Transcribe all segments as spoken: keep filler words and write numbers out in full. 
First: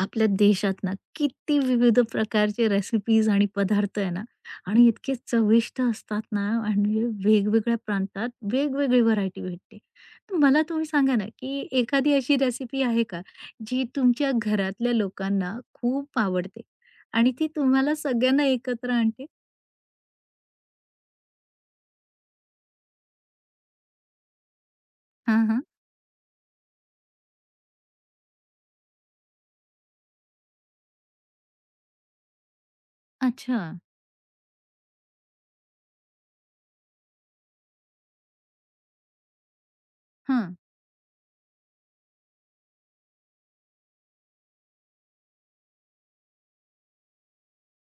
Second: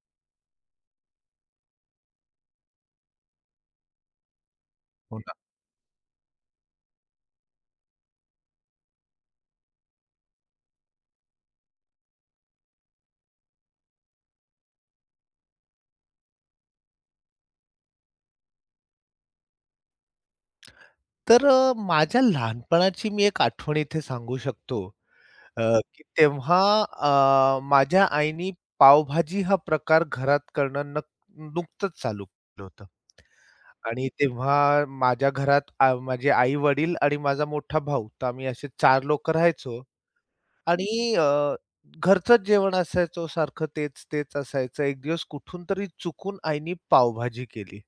आपल्या देशात ना किती विविध प्रकारचे रेसिपीज आणि पदार्थ आहे ना आणि इतके हो ना. चविष्ट असतात ना आणि वेगवेगळ्या प्रांतात वेगवेगळी व्हरायटी भेटते. तर मला तुम्ही सांगा ना, की एखादी अशी रेसिपी आहे का, जी तुमच्या घरातल्या लोकांना खूप आवडते आणि ती तुम्हाला सगळ्यांना एकत्र आणते? तर अ, माझ्या लहानपणाची मी एक आठवण इथे सांगू शकतो, हां, हां. अ, की तेव्हा अ, माझ्या आईनी पावभाजी हा प्रकार घरात करणं नक नुकतंच चालू केलं होतं. अच्छा. आणि तेव्हा माझ्या घरात आ, माझे आई-वडील आणि माझा मोठा भाऊ. तर आम्ही असे चार लोकं राहायचो हां. आणि अ, घरचंच जेवण असायचं सारखं तेच-तेच असायचं. एक दिवस कुठून तरी चुकून आईनी पावभाजी केली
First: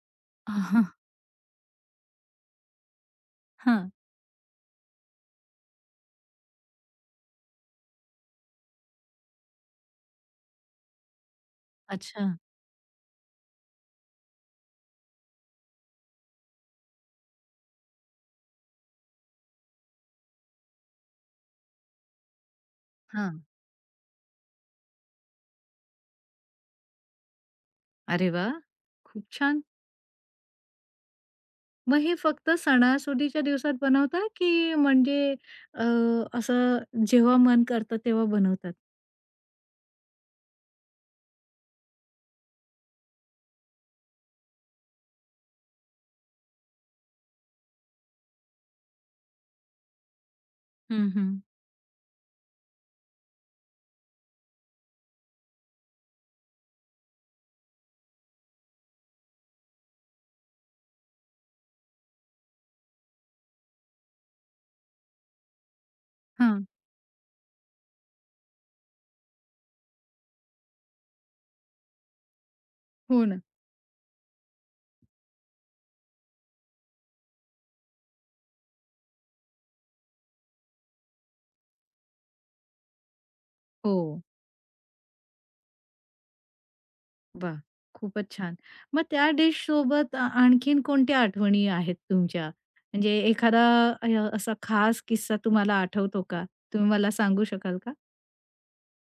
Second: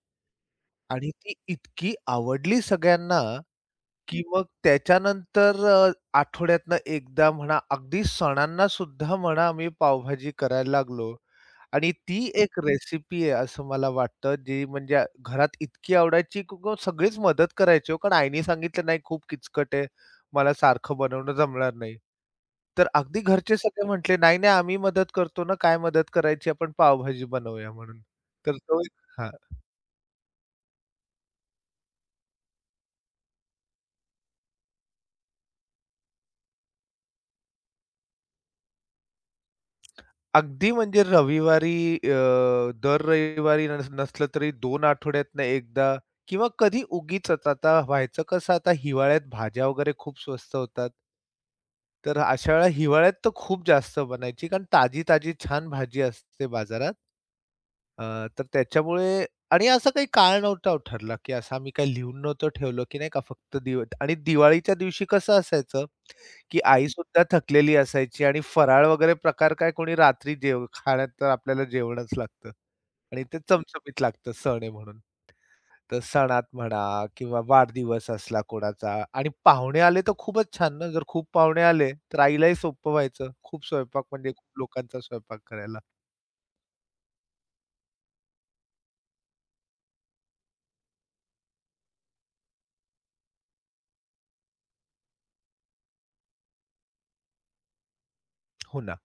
हां. आणि ती इतकी आवडली सगळ्यांना की मग त्याच्यानंतर अ, आठवड्यातनं एकदा म्हणा, अगदी सणांना सुद्धा म्हणा आम्ही पावभाजी करायला लागलो. आणि ती अच्छा. एक रेसिपी आहे असं मला वाटतं, जी म्हणजे घरात इतकी आवडायची की ग सगळीच मदत करायची हो. कारण आईने सांगितलं, "नाही खूप किचकट आहे, मला सारखं बनवणं जमणार नाही." तर अगदी हां. घरचे सगळे म्हटले, "नाही, नाही आम्ही मदत करतो ना, काय मदत करायची? आपण पावभाजी बनवूया म्हणून." अरे तर वाह! तो एक खूप हां. छान. मग हे फक्त सणासुदीच्या दिवसात बनवता की म्हणजे अ, असं जेव्हा मन करतं तेव्हा बनवतात? अगदी म्हणजे रविवारी अ, दर रविवारी नस नसलं तरी दोन आठवड्यातनं एकदा किंवा कधी उगीच आता व्हायचं कसं आता हिवाळ्यात भाज्या वगैरे खूप स्वस्त होतात. हं, हं. तर अशा वेळेला हिवाळ्यात तर खूप जास्त बनायची कारण ताजी-ताजी छान भाजी असते बाजारात. अ, तर त्याच्यामुळे आणि असा काही काळ नव्हता हो ठरला, की असं आम्ही काही लिहून नव्हतं ठेवलं, की नाही का फक्त दिव आणि दिवाळीच्या दिवशी कसं असायचं, की हां. आईसुद्धा थकलेली असायची आणि फराळ वगैरे प्रकार काय कोणी रात्री जेव खाण्यात तर आपल्याला जेवणच लागतं आणि हो ते ना. चमचमीत लागतं सण आहे म्हणून. तर सणात म्हणा किंवा वाढदिवस असला कोणाचा आणि पाहुणे आले तर खूपच छान ना, जर खूप पाहुणे आले तर आईलाही सोपं व्हायचं. खूप हो. स्वयंपाक म्हणजे खूप लोकांचा स्वयंपाक करायला. वाह! खूपच छान. मग त्या डिशसोबत आ आणखीन कोणत्या आठवणी आहेत तुमच्या? म्हणजे एखादा अ, असा खास किस्सा तुम्हाला आठवतो का? तुम्ही मला सांगू शकाल का? हो ना.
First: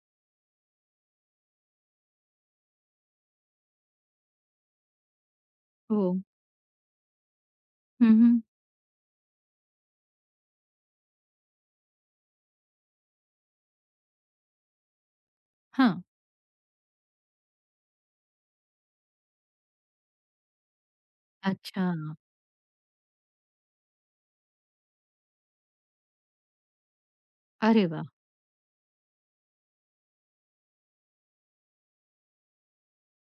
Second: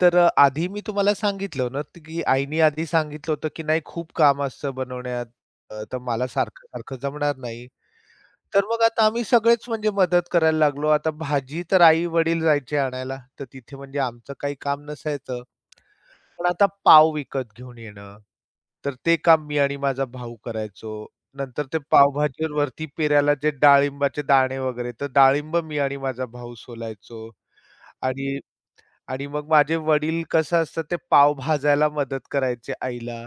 तर अ, आधी मी तुम्हाला सांगितलं ना, त- की आईनी आधी सांगितलं होतं, की "नाही खूप काम असतं बनवण्यात, अ, तर हो. मला सारखं-सारखं जमणार नाही." हं, हं. तर मग आता आम्ही सगळेच म्हणजे मदत करायला लागलो. आता भाजी तर आई-वडील जायचे आणायला, तर तिथे म्हणजे आमचं काही काम नसायचं. हां. पण आता पाव विकत घेऊन येणं, तर ते काम मी आणि माझा भाऊ करायचो. नंतर ते अच्छा. पावभाजीवर वरती पेरायला जे डाळिंबाचे दाणे वगैरे, तर डाळिंब मी आणि माझा भाऊ सोलायचो अरे वाह! आणि आणि मग माझे वडील कसं असतं ते पाव भाजायला मदत करायचे आईला.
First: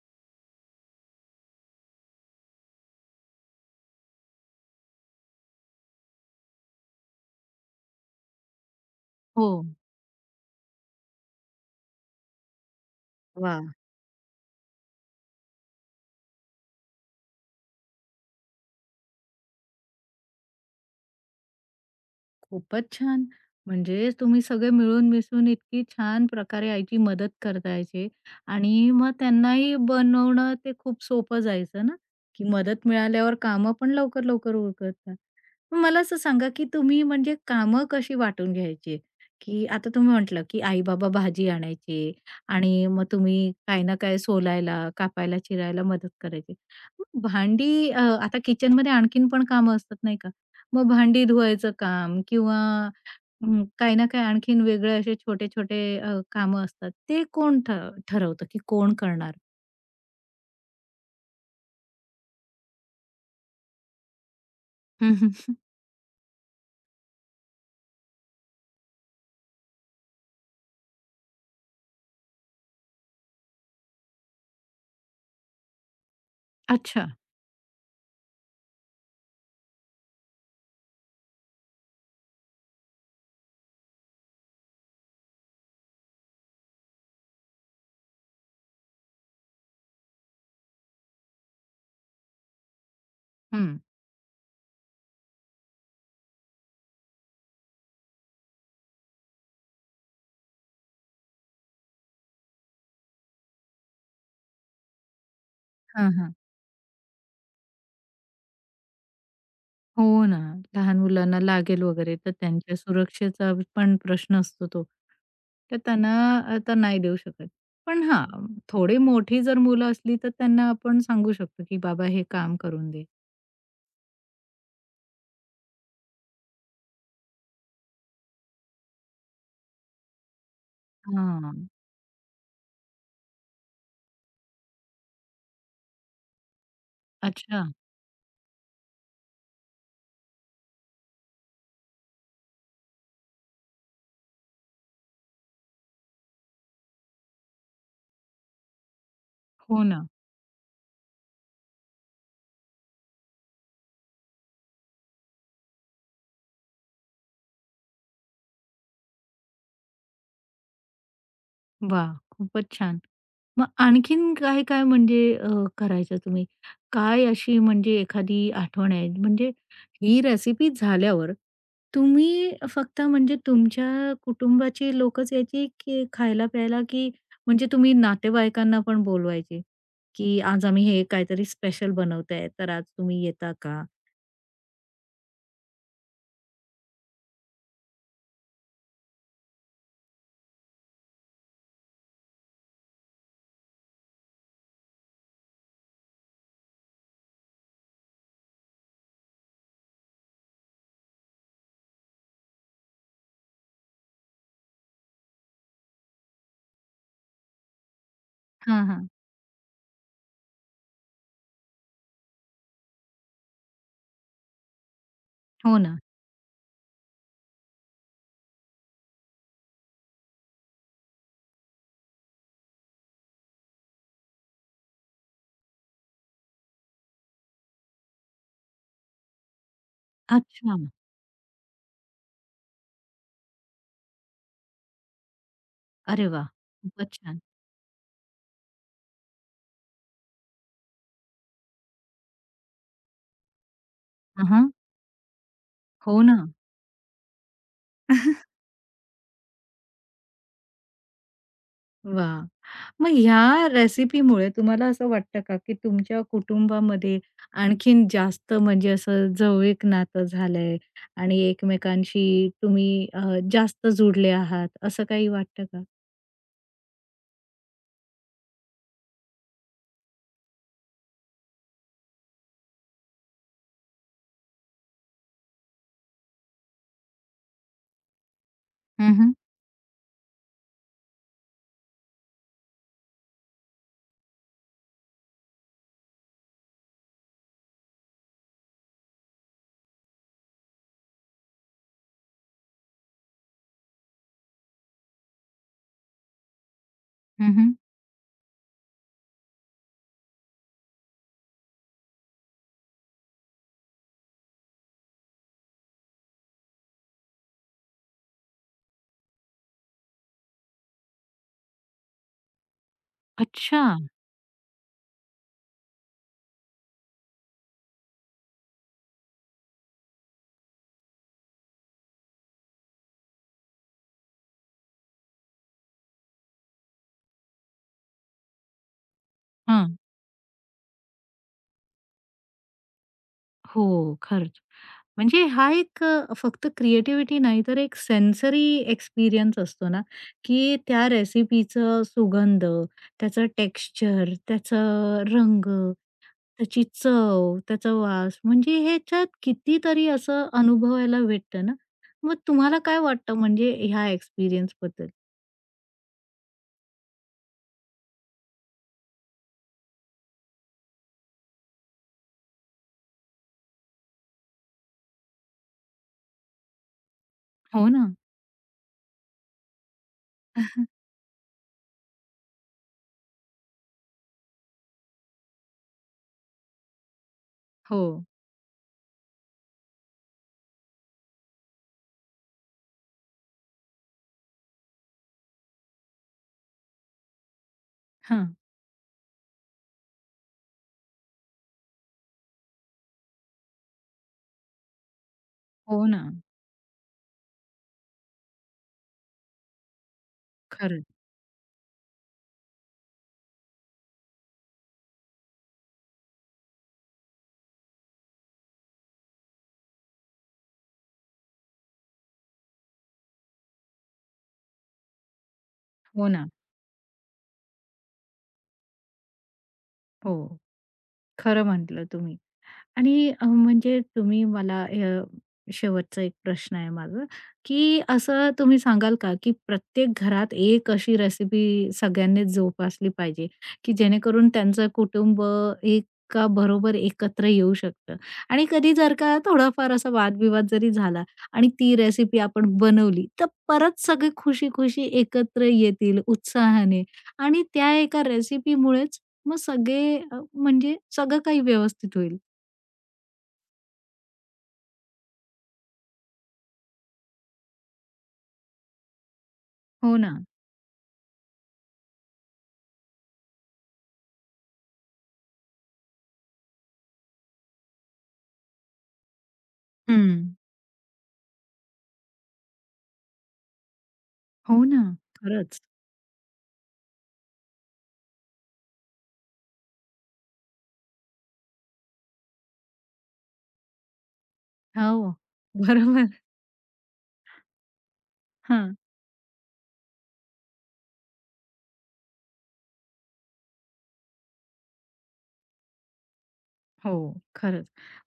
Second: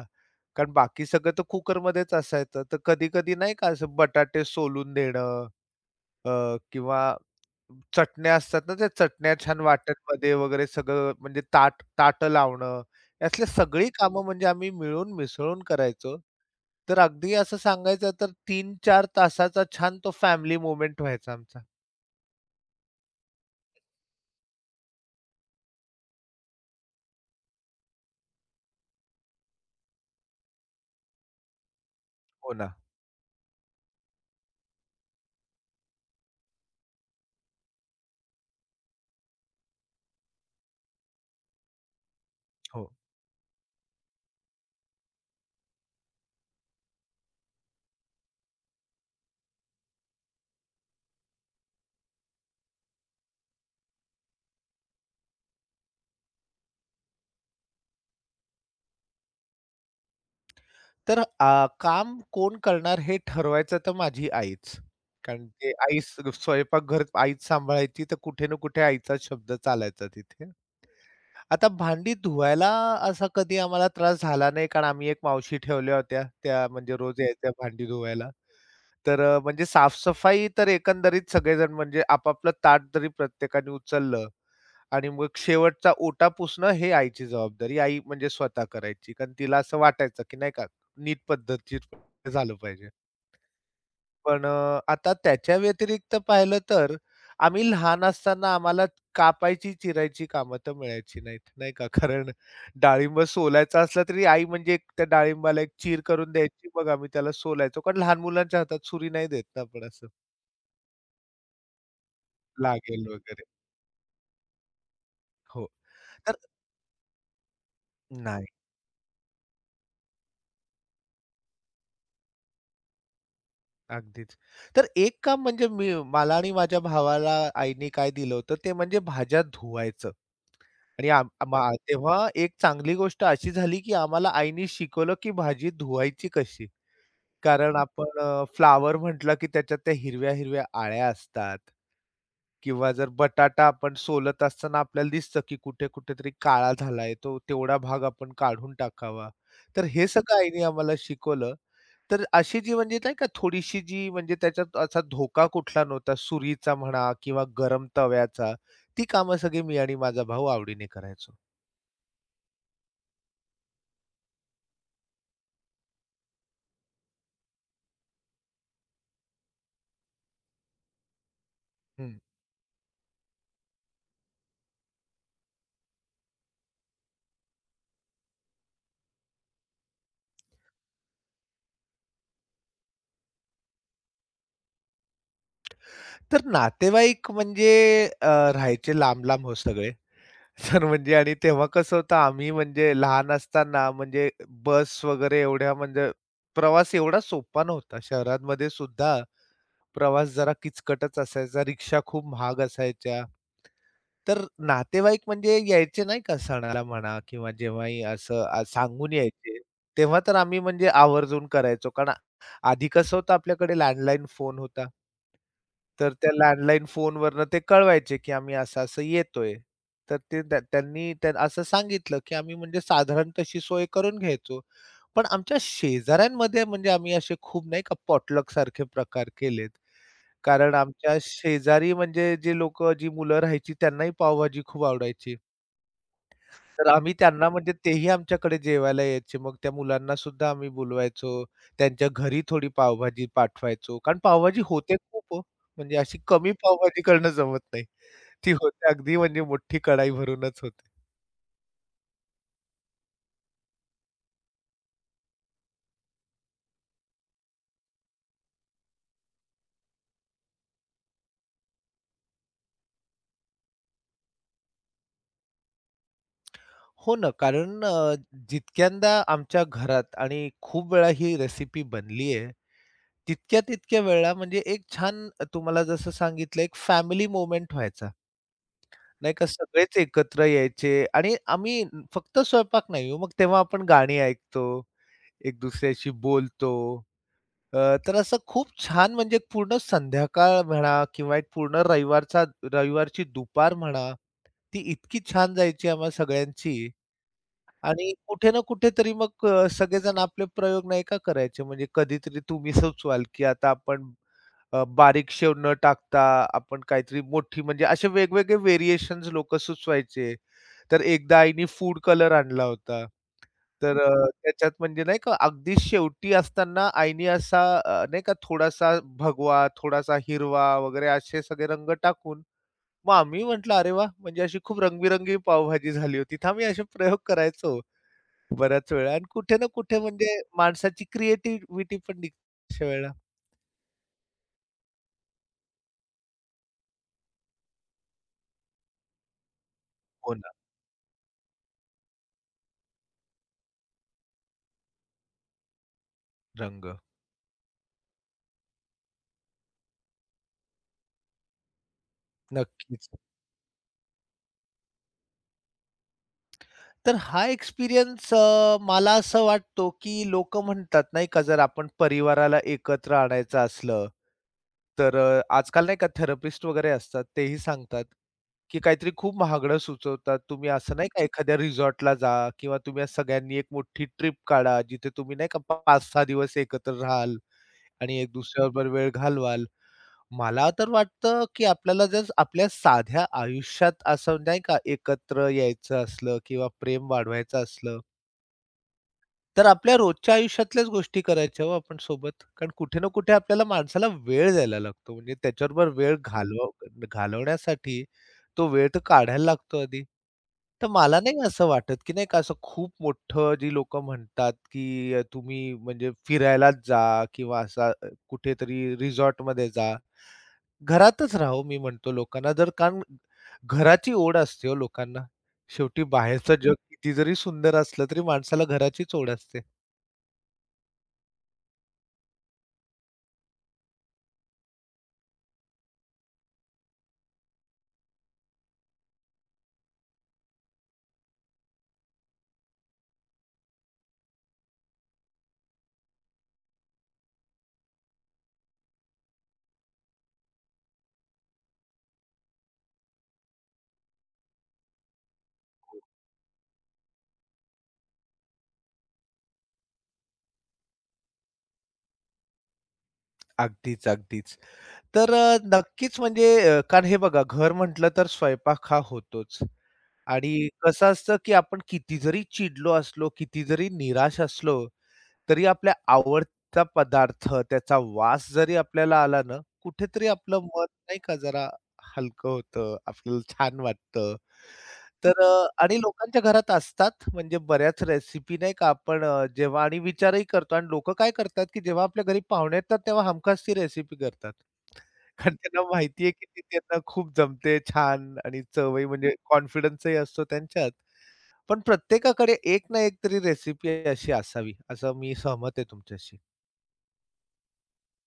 कारण बाकी सगळं तर कुकरमध्येच असायचं. तर कधी-कधी नाही का असं बटाटे सोलून देणं अ, किंवा चटण्या असतात ना, त्या चटण्या हो. छान वाटणमध्ये वगैरे सगळं म्हणजे ताट ताटं लावणं. यातली वाह! सगळी कामं म्हणजे आम्ही मिळून मिसळून करायचो. तर अगदी असं सांगायचं तर तीन चार तासाचा छान तो फॅमिली मोमेंट व्हायचा आमचा. खूपच छान. म्हणजे तुम्ही सगळे मिळून मिसळून इतकी छान प्रकारे आईची मदत करतायचे आणि मग त्यांनाही बनवणं ते खूप सोपं जायचं ना, की हो ना. मदत मिळाल्यावर कामं पण लवकर, लवकर उरकतात. मग मला असं सांगा, की तुम्ही म्हणजे कामं कशी वाटून घ्यायची? की आता तुम्ही म्हटलं, की आई-बाबा भाजी आणायचे आणि हो. मग तुम्ही काही ना काही सोलायला, कापायला, चिरायला मदत करायची. मग भांडी अ, आता किचनमध्ये आणखीन पण कामं असतात नाही का? मग भांडी धुवायचं काम किंवा अं, काही ना काही आणखीन वेगळे असे छोटे-छोटे अ, कामं असतात. ते कोण ठ ठरवतं की कोण करणार? तर अ, काम कोण करणार हे ठरवायचं तर माझी आईच. हं, हं. कारण ते आईच स्वयंपाकघर आईच सांभाळायची, तर कुठे ना कुठे आईचा शब्द चालायचा तिथे. आता भांडी धुवायला असा कधी आम्हाला त्रास झाला नाही, कारण आम्ही एक मावशी ठेवल्या होत्या. त्या म्हणजे अच्छा. रोज यायच्या भांडी धुवायला. तर अ, म्हणजे साफ तर एकंदरीत सगळेजण म्हणजे आपापलं ताट जरी प्रत्येकाने उचललं आणि मग शेवटचा ओटा पुसणं हे आईची जबाबदारी. आई म्हणजे स्वतः करायची. कारण तिला असं वाटायचं, की नाही का नीट पद्धतशीर झालं पाहिजे. हं. पण अ, आता त्याच्या व्यतिरिक्त पाहिलं तर आम्ही लहान असताना आम्हाला कापायची, चिरायची कामं तर मिळायची नाहीत, नाही का. कारण डाळिंब सोलायचा असला तरी आई म्हणजे एक त्या डाळिंबाला एक चीर हां, करून हां. द्यायची. मग आम्ही त्याला सोलायचो. कारण लहान मुलांच्या हातात सुरी नाही देत ना आपण असं हो ना. लहान मुलांना लागेल वगैरे तर त्यांच्या लागेल वगैरे. सुरक्षेचा पण प्रश्न असतो तो. हो. तर त्यांना तर अ, तर नाही देऊ शकत. पण हां, नाही. थोडी मोठी जर मुलं असली तर त्यांना आपण सांगू शकतो की "बाबा हे काम करून दे." अगदीच. तर एक काम म्हणजे मी मला आणि माझ्या भावाला आईनी काय दिलं होतं ते म्हणजे भाज्या धुवायचं. आणि आम हां. मा तेव्हा एक चांगली गोष्ट अशी झाली, की आम्हाला आईनी शिकवलं, की भाजी धुवायची कशी? अच्छा. कारण आपण फ्लावर फ्लॉवर म्हटलं की त्याच्यात त्या हिरव्या-हिरव्या आळ्या असतात किंवा जर बटाटा आपण सोलत असताना आपल्याला दिसतं की कुठे-कुठे तरी काळा झालाय, तो तेवढा भाग आपण काढून टाकावा. हो तर ना. हे सगळं आईने आम्हाला शिकवलं. तर अशी जी म्हणजे नाही का थोडीशी जी म्हणजे त्याच्यात असा धोका कुठला नव्हता, सुरीचा म्हणा किंवा गरम तव्याचा, ती कामं सगळी मी आणि माझा भाऊ आवडीने करायचो. वाह! खूपच छान. मग आणखीन काय-काय म्हणजे अ, करायचं तुम्ही? काय अशी म्हणजे एखादी आठवण आहे? म्हणजे ही रेसिपी झाल्यावर हं. तुम्ही फक्त म्हणजे तुमच्या कुटुंबाची लोकच यायची की खायला-प्यायला की म्हणजे तुम्ही नातेवाईकांना पण बोलवायचे? की आज आम्ही हे काहीतरी स्पेशल बनवतोय, तर आज तुम्ही येता का? तर नातेवाईक म्हणजे अ, राहायचे लांब-लांब हो सगळे. तर म्हणजे आणि तेव्हा कसं होतं आम्ही म्हणजे लहान असताना म्हणजे बस वगैरे एवढ्या म्हणजे प्रवास एवढा सोपा नव्हता. शहरांमध्ये सुद्धा प्रवास जरा किचकटच असायचा. रिक्षा खूप महाग असायच्या. तर नातेवाईक म्हणजे यायचे नाही का सणाला म्हणा किंवा जेव्हाही असं आ, हां, हां. सांगून यायचे, तेव्हा तर आम्ही म्हणजे आवर्जून करायचो. कारण आधी कसं होतं आपल्याकडे लँडलाईन फोन होता. हो ना. तर त्या लँडलाईन फोनवरनं ते कळवायचे, की आम्ही असं-असं येतोय. तर ते त्या त्यांनी त्या असं सांगितलं, की आम्ही म्हणजे साधारण तशी सोय करून घ्यायचो. पण आमच्या शेजाऱ्यांमध्ये म्हणजे आम्ही असे खूप नाही का पॉटलक सारखे प्रकार केलेत. कारण अच्छा. आमच्या शेजारी म्हणजे जे लोकं, जी मुलं राहायची त्यांनाही पावभाजी खूप आवडायची. अरे वाह! तर आम्ही खूपच छान. त्यांना म्हणजे तेही आमच्याकडे जेवायला यायचे. मग त्या मुलांना सुद्धा आम्ही बोलवायचो. त्यांच्या घरी थोडी पावभाजी पाठवायचो. कारण हां, पावभाजी हां. होते खूप हो. म्हणजे अशी हो ना. कमी पावभाजी करणं जमत नाही. ती होते अगदी म्हणजे मोठी कढाई भरूनच होते. वाह! मग ह्या रेसिपीमुळे तुम्हाला असं वाटतं का, की तुमच्या कुटुंबामध्ये आणखीन जास्त म्हणजे असं जवळीक नातं झालंय आणि एकमेकांशी तुम्ही अ, जास्त जुडले आहात, असं काही वाटतं का? हो ना, कारण अ, जितक्यांदा आमच्या घरात आणि खूप वेळा ही रेसिपी बनली आहे, तितक्या-तितक्या वेळा म्हणजे एक छान तुम्हाला जसं सांगितलं एक फॅमिली मोमेंट व्हायचा. हं, हं. नाही का सगळेच एकत्र यायचे आणि आम्ही न- फक्त स्वयंपाक नाही हो, मग तेव्हा आपण गाणी ऐकतो, एक दुसऱ्याशी बोलतो. अ, तर असं खूप छान म्हणजे एक पूर्ण संध्याकाळ म्हणा किंवा एक पूर्ण रविवारचा रविवारची दुपार म्हणा, ती इतकी छान जायची आम्हा सगळ्यांची. हं, आणि कुठे ना कुठेतरी मग अ, सगळेजण आपले प्रयोग नाही का करायचे? म्हणजे कधीतरी तुम्ही सुचवाल, की आता आपण अ, बारीक शेव न टाकता आपण काहीतरी मोठी म्हणजे असे वेगवेगळे व्हेरिएशन्स लोकं सुचवायचे. तर एकदा आईनी फूड कलर आणला होता. अच्छा. तर अ, त्याच्यात म्हणजे नाही का अगदी शेवटी असताना आईनी असा अ, नाही का थोडासा भगवा, थोडासा हिरवा वगैरे असे सगळे रंग टाकून मग आम्ही म्हटलं, "अरे वाह! म्हणजे अशी खूप रंगबिरंगी पावभाजी झाली होती." तर आम्ही असे प्रयोग करायचो. बऱ्याच वेळा आणि कुठे ना हां. कुठे म्हणजे माणसाची क्रिएटिव्हिटी पण निघते अशा वेळेला. हो, खरंच. म्हणजे हा एक अ, फक्त क्रिएटिव्हिटी नाही तर एक सेन्सरी एक्सपिरियन्स असतो ना, हो ना, की त्या रेसिपीचं सुगंध, त्याचं टेक्स्चर, त्याचा रंग त्याची रंग. चव, त्याचा वास म्हणजे ह्याच्यात कितीतरी असं अनुभवायला भेटतं ना. मग तुम्हाला काय नक्कीच. वाटतं म्हणजे ह्या एक्सपिरियन्सबद्दल? तर हा एक्सपिरियन्स अ, मला असं वाटतो, की लोकं म्हणतात नाही का, जर आपण परिवाराला एकत्र आणायचं असलं, तर अ, आजकाल नाही का थेरपिस्ट वगैरे असतात, तेही हो सांगतात, ना. की काहीतरी खूप महागडं सुचवतात. तुम्ही असं नाही का एखाद्या रिसॉर्टला जा किंवा तुम्ही असं सगळ्यांनी एक मोठी ट्रिप काढा, जिथे तुम्ही नाही का पाच सहा दिवस एकत्र राहाल. हो. आणि एक दुसऱ्याबरोबर वेळ घालवाल. मला तर वाटतं, की आपल्याला जर आपल्या साध्या आयुष्यात असं नाही का एकत्र यायचं असलं किंवा प्रेम वाढवायचं असलं, हां. तर आपल्या रोजच्या आयुष्यातल्याच गोष्टी करायच्या हो आपण सोबत. कारण कुठे ना कुठे आपल्याला माणसाला वेळ द्यायला लागतो. म्हणजे त्याच्याबरोबर हो वेळ ना. घालव घालवण्यासाठी तो वेळ तर काढायला लागतो आधी. तर खरंच. मला नाही असं वाटत, की नाही का असं खूप मोठं जी लोकं म्हणतात, की अ, तुम्ही म्हणजे फिरायलाच जा किंवा असा अ, कुठेतरी रिसॉर्टमध्ये जा. घरातच राहा हो मी म्हणतो लोकांना. जर कारण घराची ओढ असते हो लोकांना. शेवटी हो ना. बाहेरचं जग किती जरी सुंदर असलं तरी माणसाला घराचीच ओढ असते. हो. खरं म्हटलं तुम्ही. आणि अ, म्हणजे तुम्ही मला अ, शेवटचा एक प्रश्न आहे माझा, की असं तुम्ही सांगाल का, की प्रत्येक घरात एक अशी रेसिपी सगळ्यांनीच जोपासली पाहिजे, की जेणेकरून त्यांचं कुटुंब एका बरोबर एकत्र येऊ शकतं? आणि कधी जर का थोडाफार असा वादविवाद जरी झाला आणि ती रेसिपी आपण बनवली, तर परत सगळे खुशी-खुशी एकत्र येतील उत्साहाने आणि त्या एका रेसिपीमुळेच मग सगळे अ, म्हणजे सगळं काही व्यवस्थित होईल. अगदीच, अगदीच. तर अ, नक्कीच म्हणजे अ, कारण हे बघा घर म्हटलं तर स्वयंपाक हा होतोच हो ना. आणि कसं असतं, की आपण किती जरी चिडलो असलो, किती जरी निराश असलो, तरी आपल्या आवडता पदार्थ, त्याचा वास जरी आपल्याला आला ना, कुठेतरी हं. आपलं मन नाही का जरा हलकं होतं, आपल्याला छान वाटतं. हो ना. तर अ, खरंच. आणि लोकांच्या घरात असतात म्हणजे बऱ्याच रेसिपी नाही का आपण अ, जेव्हा आणि विचारही करतो आणि लोकं काय करतात, की जेव्हा आपल्या घरी पाहुणे येतात, तेव्हा हमखास ती रेसिपी करतात. हो. कारण त्यांना बरोबर. माहिती की ती त्यांना खूप जमते छान आणि हां. चवही म्हणजे कॉन्फिडन्सही असतो त्यांच्यात. पण प्रत्येकाकडे एक ना एक तरी रेसिपी अशी असावी, असं मी सहमत आहे तुमच्याशी. हो, खरंच.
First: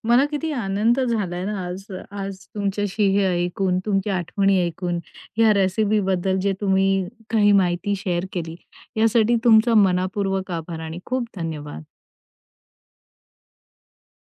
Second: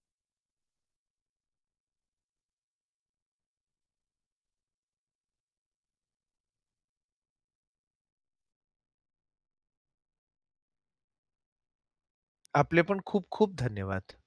मला किती आनंद झालाय ना आज आज तुमच्याशी हे ऐकून, तुमच्या आठवणी ऐकून, ह्या रेसिपीबद्दल जे तुम्ही काही माहिती शेअर केली, यासाठी तुमचा मनापूर्वक आभार आणि खूप धन्यवाद. आपले पण खूप खूप धन्यवाद.